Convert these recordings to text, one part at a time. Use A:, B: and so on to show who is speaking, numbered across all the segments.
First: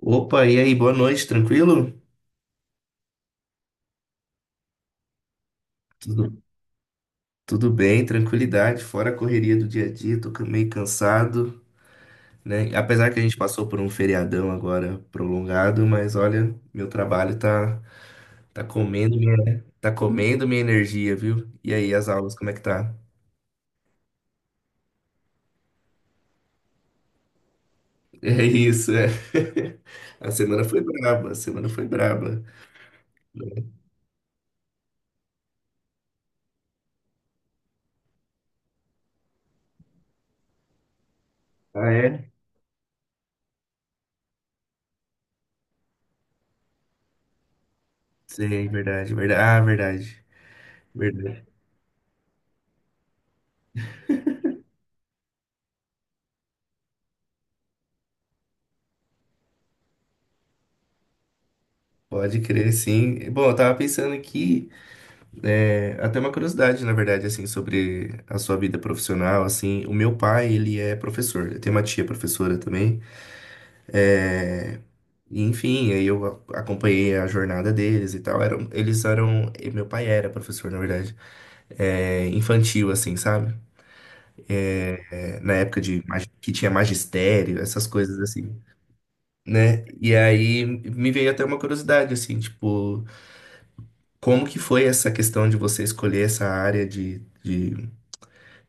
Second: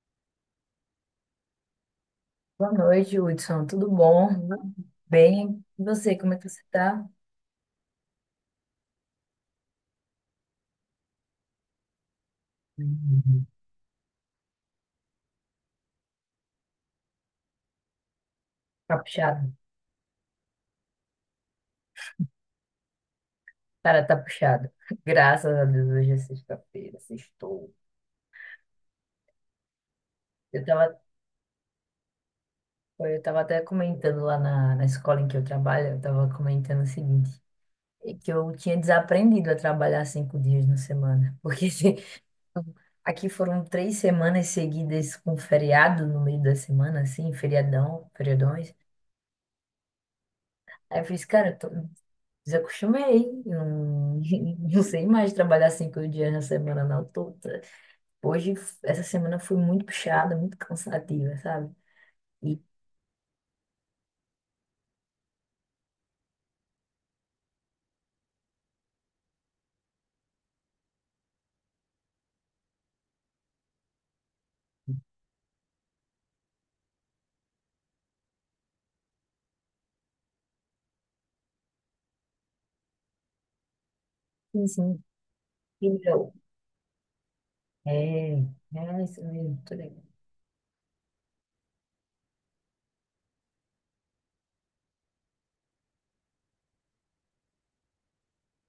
A: Opa, e aí, boa noite, tranquilo?
B: Boa noite, Hudson. Tudo bom? Bem, e você,
A: Tudo,
B: como é que você tá?
A: tudo bem, tranquilidade, fora a correria do dia a dia, tô meio cansado, né? Apesar que a gente
B: Uhum.
A: passou por um feriadão agora prolongado, mas olha, meu trabalho tá
B: Tá
A: comendo
B: puxado?
A: minha, tá comendo minha energia, viu? E aí, as aulas, como é que tá?
B: Cara, tá puxado. Graças a Deus, hoje é sexta-feira, sextou.
A: É isso, é. A semana
B: Eu
A: foi
B: tava,
A: braba, a semana foi braba.
B: eu tava até comentando lá na escola em que eu trabalho, eu tava comentando o seguinte, é que eu tinha desaprendido a trabalhar 5 dias na semana, porque
A: Ah,
B: assim,
A: é?
B: aqui foram 3 semanas seguidas com feriado no meio da semana, assim, feriadão,
A: Sei,
B: feriadões.
A: verdade, verdade. Ah, verdade,
B: Aí eu fiz,
A: verdade.
B: cara, desacostumei. Não, não sei mais trabalhar 5 dias na semana, não. Hoje, essa semana foi muito puxada, muito cansativa, sabe?
A: Pode
B: E
A: crer, sim. Bom, eu tava pensando aqui. É, até uma curiosidade, na verdade, assim, sobre a sua vida profissional, assim, o meu pai, ele é professor, eu tenho uma tia professora também, é, e, enfim, aí eu acompanhei a jornada deles e tal, eram, eles eram, e meu pai era professor, na verdade, é, infantil, assim, sabe?
B: assim,
A: É, na época de,
B: incrível.
A: que tinha magistério, essas coisas
B: É,
A: assim,
B: é isso mesmo, tô
A: né?
B: ligado.
A: E aí me veio até uma curiosidade, assim, tipo, como que foi essa questão de você escolher essa área de... de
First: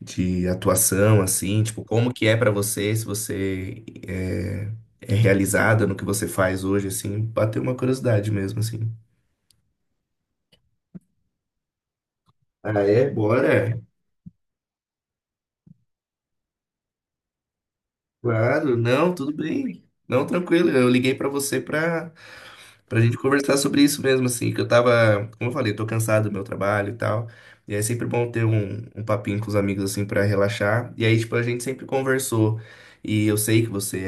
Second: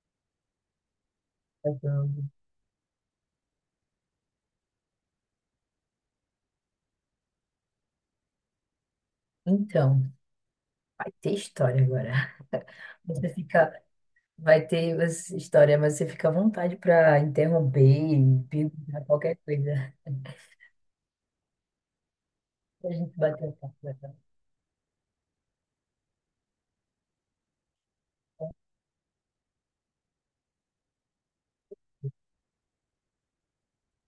A: de atuação, assim, tipo, como que é pra você, se você é realizada no que você faz hoje, assim, bateu uma curiosidade mesmo, assim.
B: Então, vai ter história agora.
A: Ah, é?
B: Você
A: Bora?
B: fica, Vai ter essa história, mas você fica à vontade para interromper e
A: Claro,
B: perguntar
A: não, tudo
B: qualquer
A: bem.
B: coisa.
A: Não, tranquilo, eu liguei pra você pra
B: A
A: pra gente
B: gente bater o
A: conversar
B: papo,
A: sobre
B: vai
A: isso mesmo, assim, que eu tava, como eu falei, tô cansado do meu trabalho e tal. E é sempre bom ter um papinho com os amigos, assim, pra relaxar. E aí, tipo, a gente sempre conversou. E eu sei que você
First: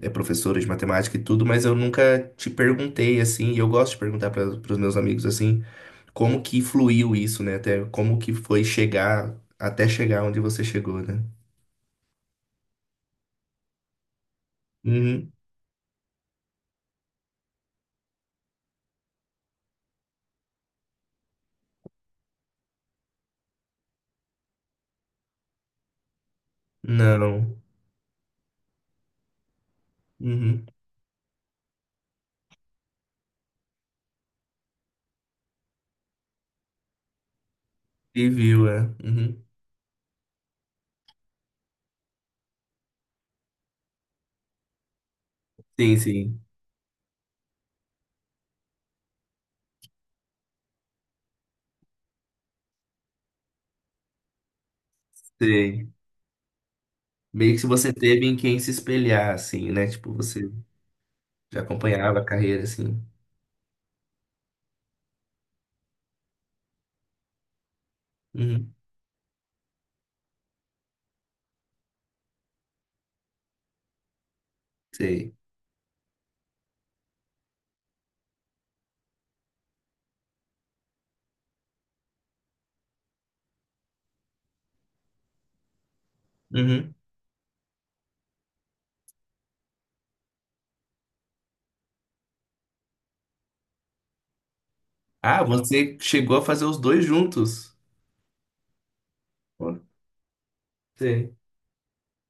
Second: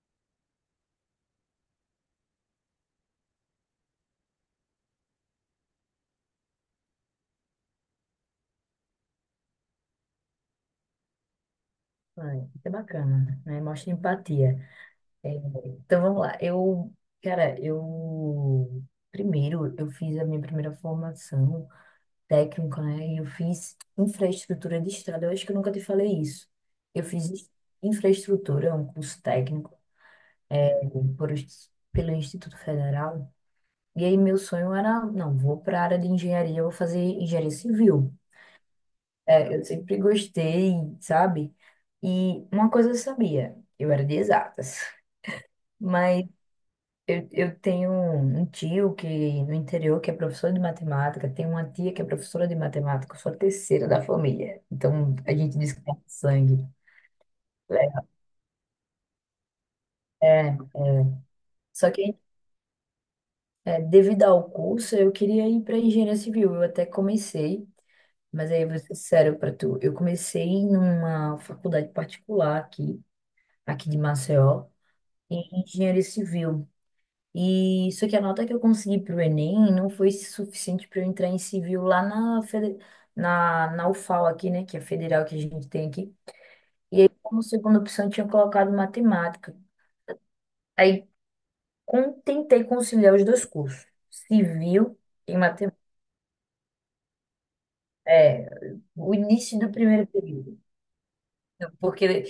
A: é, é professora de matemática e tudo, mas eu nunca te perguntei, assim, e eu gosto de perguntar para os meus amigos, assim, como que fluiu isso, né? Até como que foi chegar onde você chegou, né?
B: ser bacana, né? Mostra empatia. É,
A: Uhum.
B: Então vamos lá. Cara, eu primeiro eu fiz a minha primeira formação técnica, né? E eu fiz infraestrutura de estrada. Eu acho que eu nunca te falei isso. Eu fiz
A: Não.
B: infraestrutura, um curso técnico
A: Uhum.
B: pelo Instituto Federal. E aí meu sonho era, não, vou para a área de engenharia, eu vou fazer engenharia civil.
A: E viu, é. Uhum.
B: Eu sempre gostei, sabe? E uma coisa eu sabia, eu era de exatas.
A: Sim,
B: Mas
A: sim.
B: eu tenho um tio que no interior que é professor de matemática, tenho uma tia que é professora de matemática, eu sou a terceira da família. Então a gente diz que
A: Sei.
B: é sangue,
A: Meio que se você
B: né?
A: teve em quem se espelhar, assim, né? Tipo,
B: É,
A: você
B: é.
A: já
B: Só que
A: acompanhava a carreira, assim.
B: devido ao curso, eu queria ir para engenharia civil. Eu até comecei, mas aí eu
A: Uhum,
B: vou ser sério para tu. Eu comecei numa faculdade particular aqui de Maceió,
A: sei.
B: em engenharia civil. E só que a nota que eu consegui pro Enem não foi suficiente para eu entrar em civil lá na UFAL aqui, né? Que é a federal que a gente tem aqui.
A: Uhum.
B: E aí, como segunda opção, eu tinha colocado matemática. Aí, tentei conciliar os dois cursos, civil e
A: Ah,
B: matemática.
A: você chegou a fazer os dois juntos.
B: É, o início
A: Pô,
B: do primeiro período.
A: sei.
B: Então, porque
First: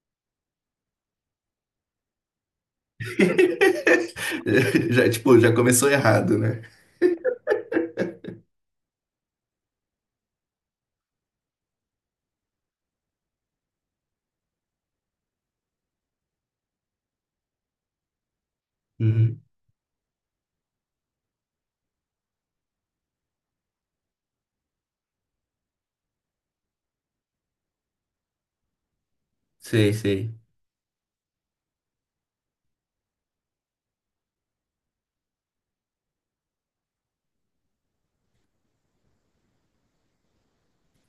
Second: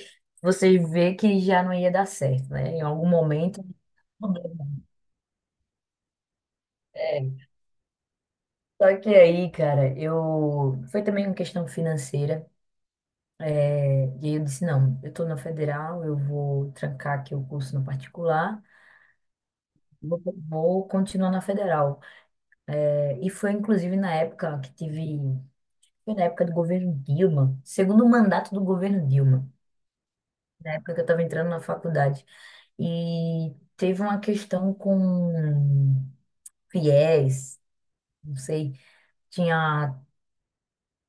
B: você vê que já não ia dar certo, né? Em algum momento.
A: Já, tipo, já começou errado, né?
B: É, Só que aí, cara, eu. Foi também uma questão financeira. E aí eu disse, não, eu estou na federal, eu vou trancar aqui o curso no particular,
A: Uhum.
B: vou, vou continuar na federal. E foi inclusive na época que foi na época do governo Dilma, segundo mandato do governo Dilma,
A: Sei, sei.
B: na época que eu estava entrando na faculdade. E teve uma questão com fiéis, não sei, tinha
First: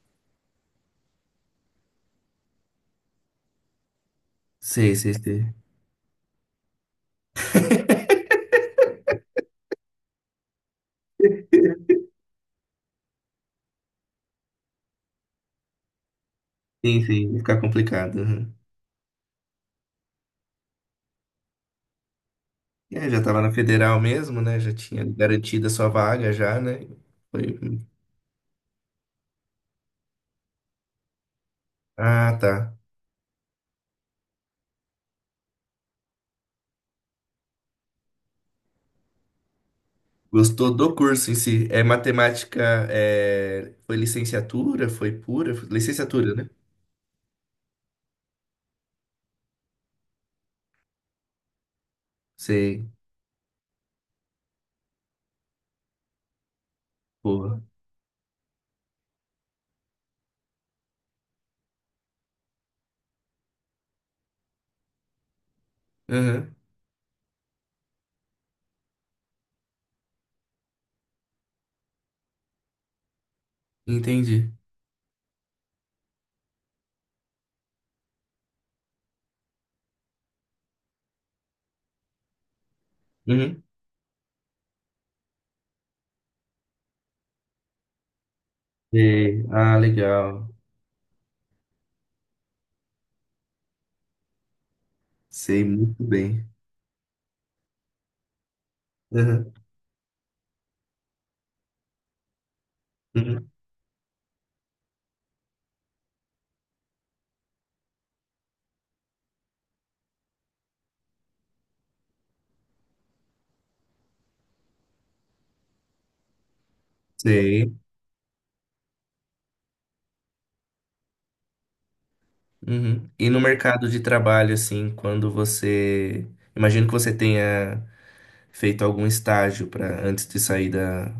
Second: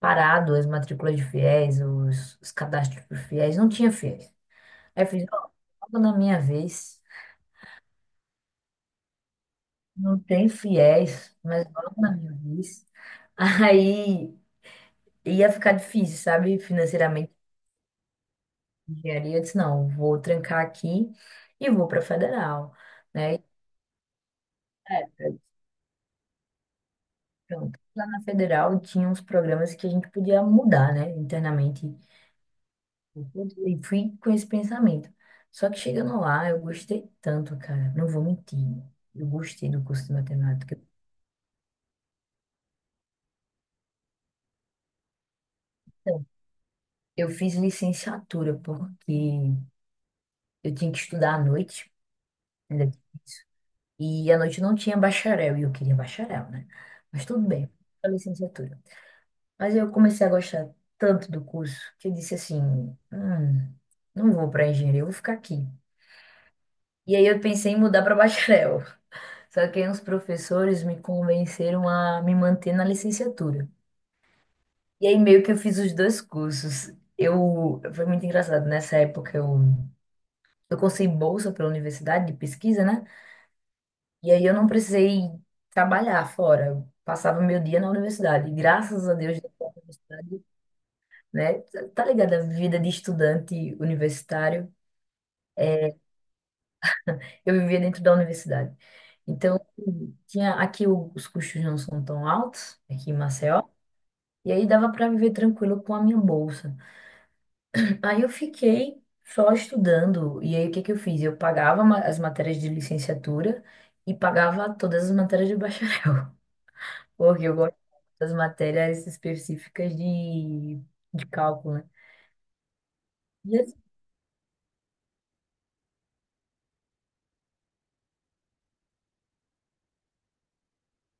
B: parado as matrículas de fiéis, os cadastros de fiéis, não tinha FIES.
A: Sei,
B: Aí eu
A: sei,
B: fiz, ó,
A: sei.
B: logo na minha vez. Não tem fiéis, mas logo na minha vez. Aí ia ficar difícil, sabe?
A: Sim, sim,
B: Financeiramente,
A: ia ficar complicado. Uhum.
B: engenharia. Eu disse, não, vou trancar aqui e vou para federal,
A: É, já
B: né?
A: tava na federal mesmo, né? Já tinha
B: É,
A: garantido a sua vaga já, né? Foi.
B: pronto. Lá na federal tinha uns programas que a gente podia mudar, né? Internamente.
A: Ah, tá.
B: E fui com esse pensamento. Só que chegando lá, eu gostei tanto, cara. Não vou mentir. Eu gostei do curso de
A: Gostou
B: matemática.
A: do curso em si? É matemática, é... foi licenciatura? Foi pura?
B: Então,
A: Licenciatura, né?
B: eu fiz licenciatura porque eu tinha que estudar à noite. Ainda
A: Sei.
B: difícil. E à noite não tinha bacharel, e eu queria bacharel, né? Mas tudo
A: Boa.
B: bem, a licenciatura. Mas eu comecei a gostar tanto do curso que eu disse assim: não vou para engenharia, eu vou ficar aqui."
A: Aham.
B: E aí eu pensei em mudar para bacharel. Só que aí uns professores me convenceram a me manter na licenciatura.
A: Entendi.
B: E aí meio que eu fiz os dois cursos. Foi muito engraçado, nessa época eu consegui bolsa pela universidade de pesquisa, né?
A: Uhum.
B: E aí eu não precisei trabalhar fora. Eu passava meu dia na universidade. E graças a Deus,
A: Sei.
B: depois
A: Ah,
B: da universidade,
A: legal.
B: né? Tá ligado? A vida de estudante universitário,
A: Sei muito bem.
B: eu vivia dentro da universidade.
A: Aham,
B: Então, tinha aqui os custos não são tão altos, aqui em
A: uhum,
B: Maceió. E aí dava para viver tranquilo com a minha bolsa. Aí eu fiquei só estudando. E aí o que que eu fiz? Eu pagava as matérias de licenciatura e pagava todas as matérias de bacharel. Porque eu
A: sei.
B: gosto das matérias específicas de cálculo, né?
A: Uhum. E no
B: E assim,
A: mercado de trabalho, assim, quando você. Imagino que você tenha feito algum estágio para antes de sair da.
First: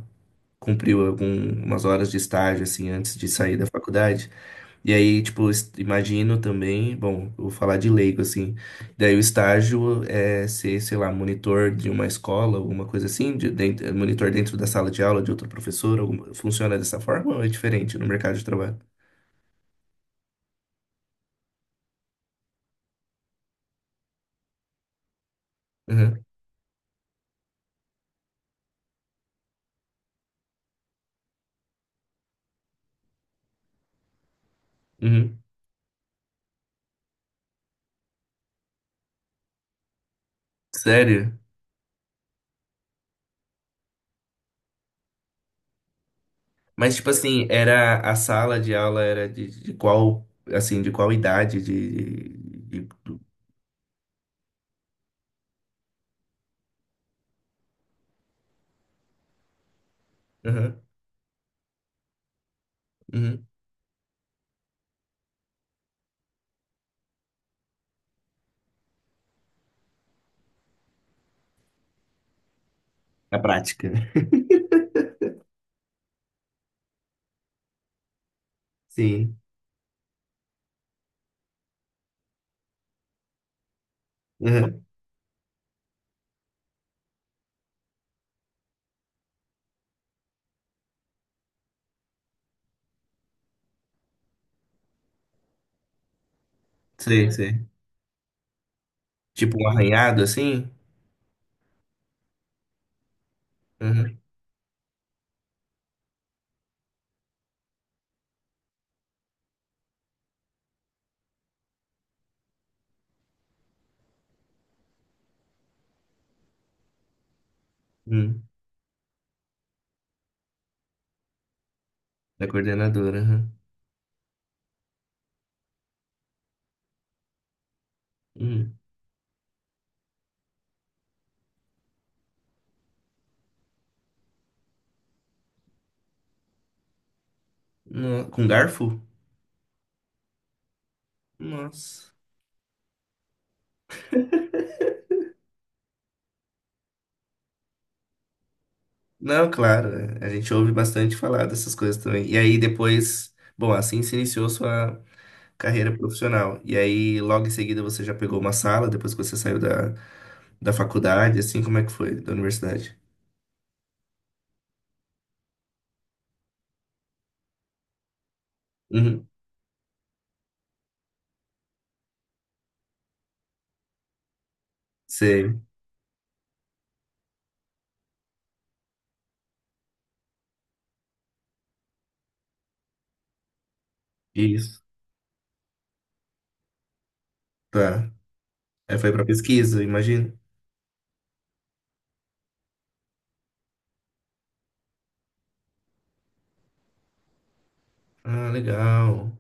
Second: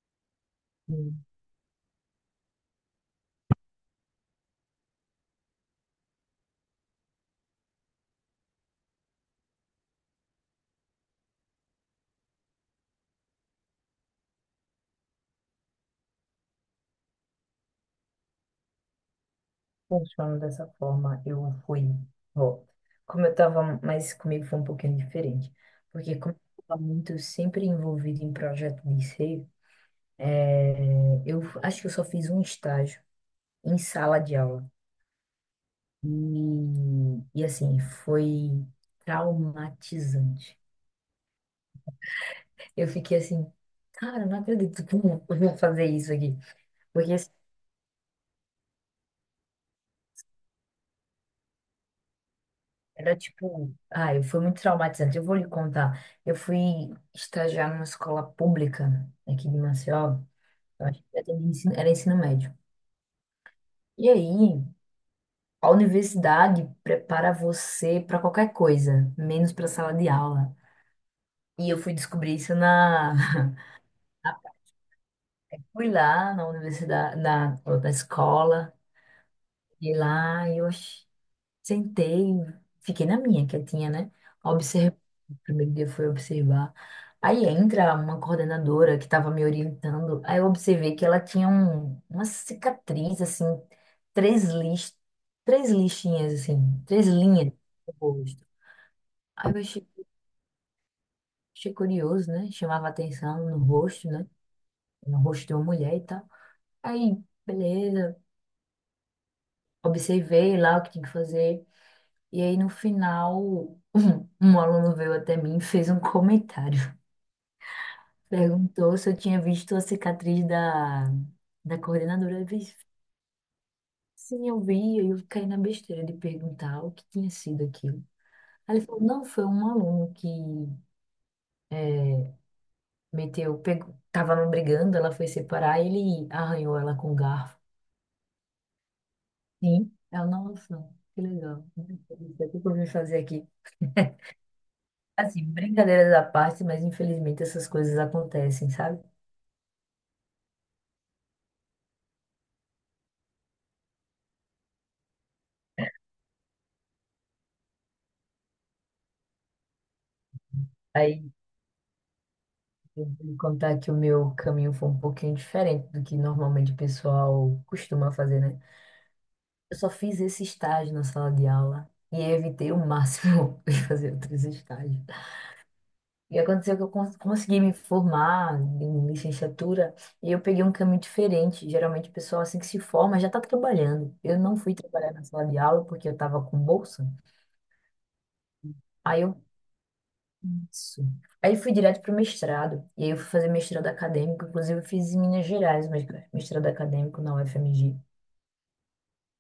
A: Cumpriu algumas horas de estágio, assim, antes de sair da faculdade. E aí, tipo, imagino também, bom, eu vou falar de leigo, assim. Daí o estágio é ser, sei lá, monitor de uma escola, alguma coisa assim, de, monitor dentro da sala de aula de outro professor, funciona dessa forma ou é diferente no mercado de trabalho?
B: funcionando dessa forma. Eu fui, ó, como eu estava, mas comigo foi um pouquinho diferente. Porque
A: Uhum.
B: como eu estava muito sempre envolvido em projeto de ser, eu acho que eu só fiz um estágio em sala de aula.
A: Uhum.
B: E, assim, foi traumatizante.
A: Sério?
B: Eu fiquei assim, cara, não acredito que eu vou fazer isso aqui.
A: Mas, tipo
B: Porque assim,
A: assim, era a sala de aula era de qual, assim, de qual idade, de... de, de-
B: era tipo, ai, foi muito traumatizante. Eu vou lhe contar. Eu fui estagiar numa escola pública aqui de Maceió.
A: Uhum.
B: Eu acho que era ensino médio.
A: Uhum.
B: E aí, a universidade prepara você para qualquer coisa, menos para sala de aula. E eu fui descobrir isso na
A: A prática.
B: Fui lá na universidade, na escola.
A: Sim.
B: E lá sentei, fiquei na minha, quietinha, né?
A: Uhum.
B: Observei. O primeiro dia foi observar. Aí entra uma coordenadora que estava me orientando. Aí eu observei que ela tinha uma cicatriz, assim, três lixinhas, assim, três
A: Sei,
B: linhas
A: sei.
B: no rosto. Aí
A: Tipo
B: eu
A: um
B: achei,
A: arranhado, assim?
B: achei curioso, né? Chamava atenção no rosto,
A: Uhum.
B: né? No rosto de uma mulher e tal. Aí, beleza, observei lá o que tinha que fazer. E aí, no final, um aluno veio até mim e fez um comentário.
A: Hum.
B: Perguntou se eu tinha visto a cicatriz da coordenadora. Eu
A: Da
B: disse,
A: coordenadora, aham.
B: sim, eu vi. Aí eu caí na besteira de perguntar o que tinha sido aquilo. Aí
A: Hum.
B: ele falou, não, foi um aluno que meteu, pegou, tava brigando, ela foi separar, ele arranhou ela com um garfo.
A: Com garfo?
B: Sim, nossa, que legal.
A: Nossa.
B: Isso é. O que eu vim fazer aqui? Assim, brincadeiras à parte, mas infelizmente essas coisas acontecem, sabe?
A: Não, claro, é, a gente ouve bastante falar dessas coisas também. E aí depois, bom, assim se iniciou sua carreira profissional. E aí logo em seguida você já pegou uma sala, depois que você saiu da
B: Aí
A: faculdade, assim, como é que foi? Da universidade?
B: Eu vou contar que o meu caminho foi um pouquinho diferente do que normalmente o pessoal costuma fazer, né?
A: Uhum.
B: Eu só fiz esse estágio na sala de aula e evitei o máximo de fazer outros estágios.
A: Sei.
B: E aconteceu que eu consegui me formar em licenciatura e eu peguei um caminho diferente. Geralmente o pessoal assim que se forma já está trabalhando. Eu não fui
A: Isso.
B: trabalhar na sala de aula porque eu estava com bolsa.
A: Tá. Aí foi
B: Aí
A: pra
B: eu
A: pesquisa, imagino.
B: isso. Aí fui direto para o mestrado, e aí eu fui fazer mestrado acadêmico, inclusive eu fiz em Minas Gerais, mas mestrado acadêmico na UFMG.
A: Ah, legal.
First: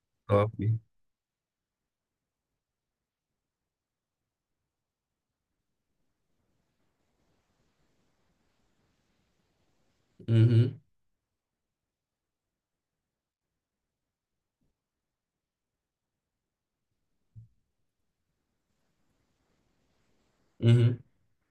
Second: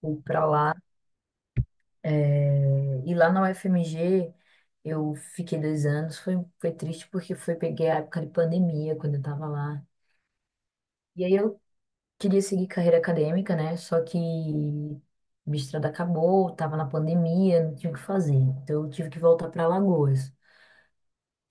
B: Fui para
A: Top.
B: lá, e lá na UFMG eu fiquei 2 anos, foi triste porque peguei a época de pandemia, quando eu estava lá.
A: Uhum.
B: E aí eu queria seguir carreira acadêmica, né, só que o mestrado acabou, estava na pandemia, não tinha o que fazer, então eu tive que voltar para Alagoas.
A: Uhum.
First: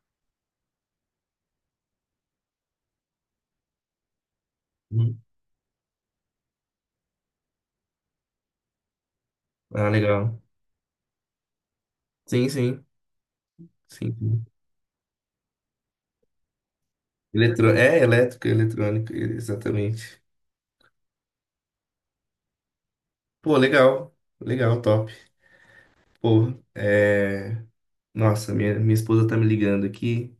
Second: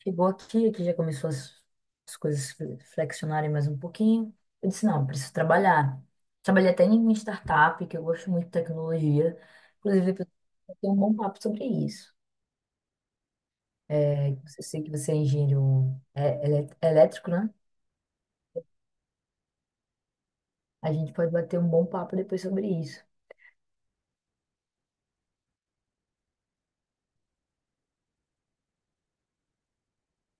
B: Chegou aqui, já começou as coisas flexionarem mais um pouquinho. Eu disse, não,
A: Uhum.
B: preciso trabalhar. Trabalhei até em uma startup, que eu gosto muito de tecnologia.
A: Ah,
B: Inclusive,
A: legal.
B: eu tenho um bom papo sobre isso.
A: Sim, sim.
B: Eu
A: Sim.
B: sei que você é engenheiro elétrico, né?
A: Eletro... É, elétrica, eletrônica, exatamente.
B: A gente pode bater um bom papo depois sobre isso.
A: Pô, legal, legal, top. Pô, é... Nossa, minha esposa tá me ligando aqui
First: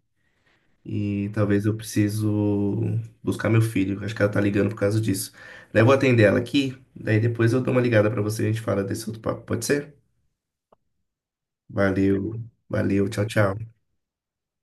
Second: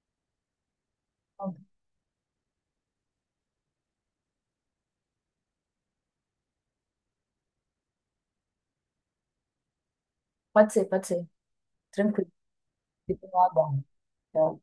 A: e talvez eu preciso buscar meu filho. Acho que ela tá ligando por causa disso. Daí eu vou atender ela aqui, daí depois eu dou uma ligada pra você e a gente fala desse outro papo, pode ser?
B: Pode ser, pode ser. Tranquilo.
A: Valeu, valeu, tchau,
B: Fico no
A: tchau.
B: aguardo. Tchau.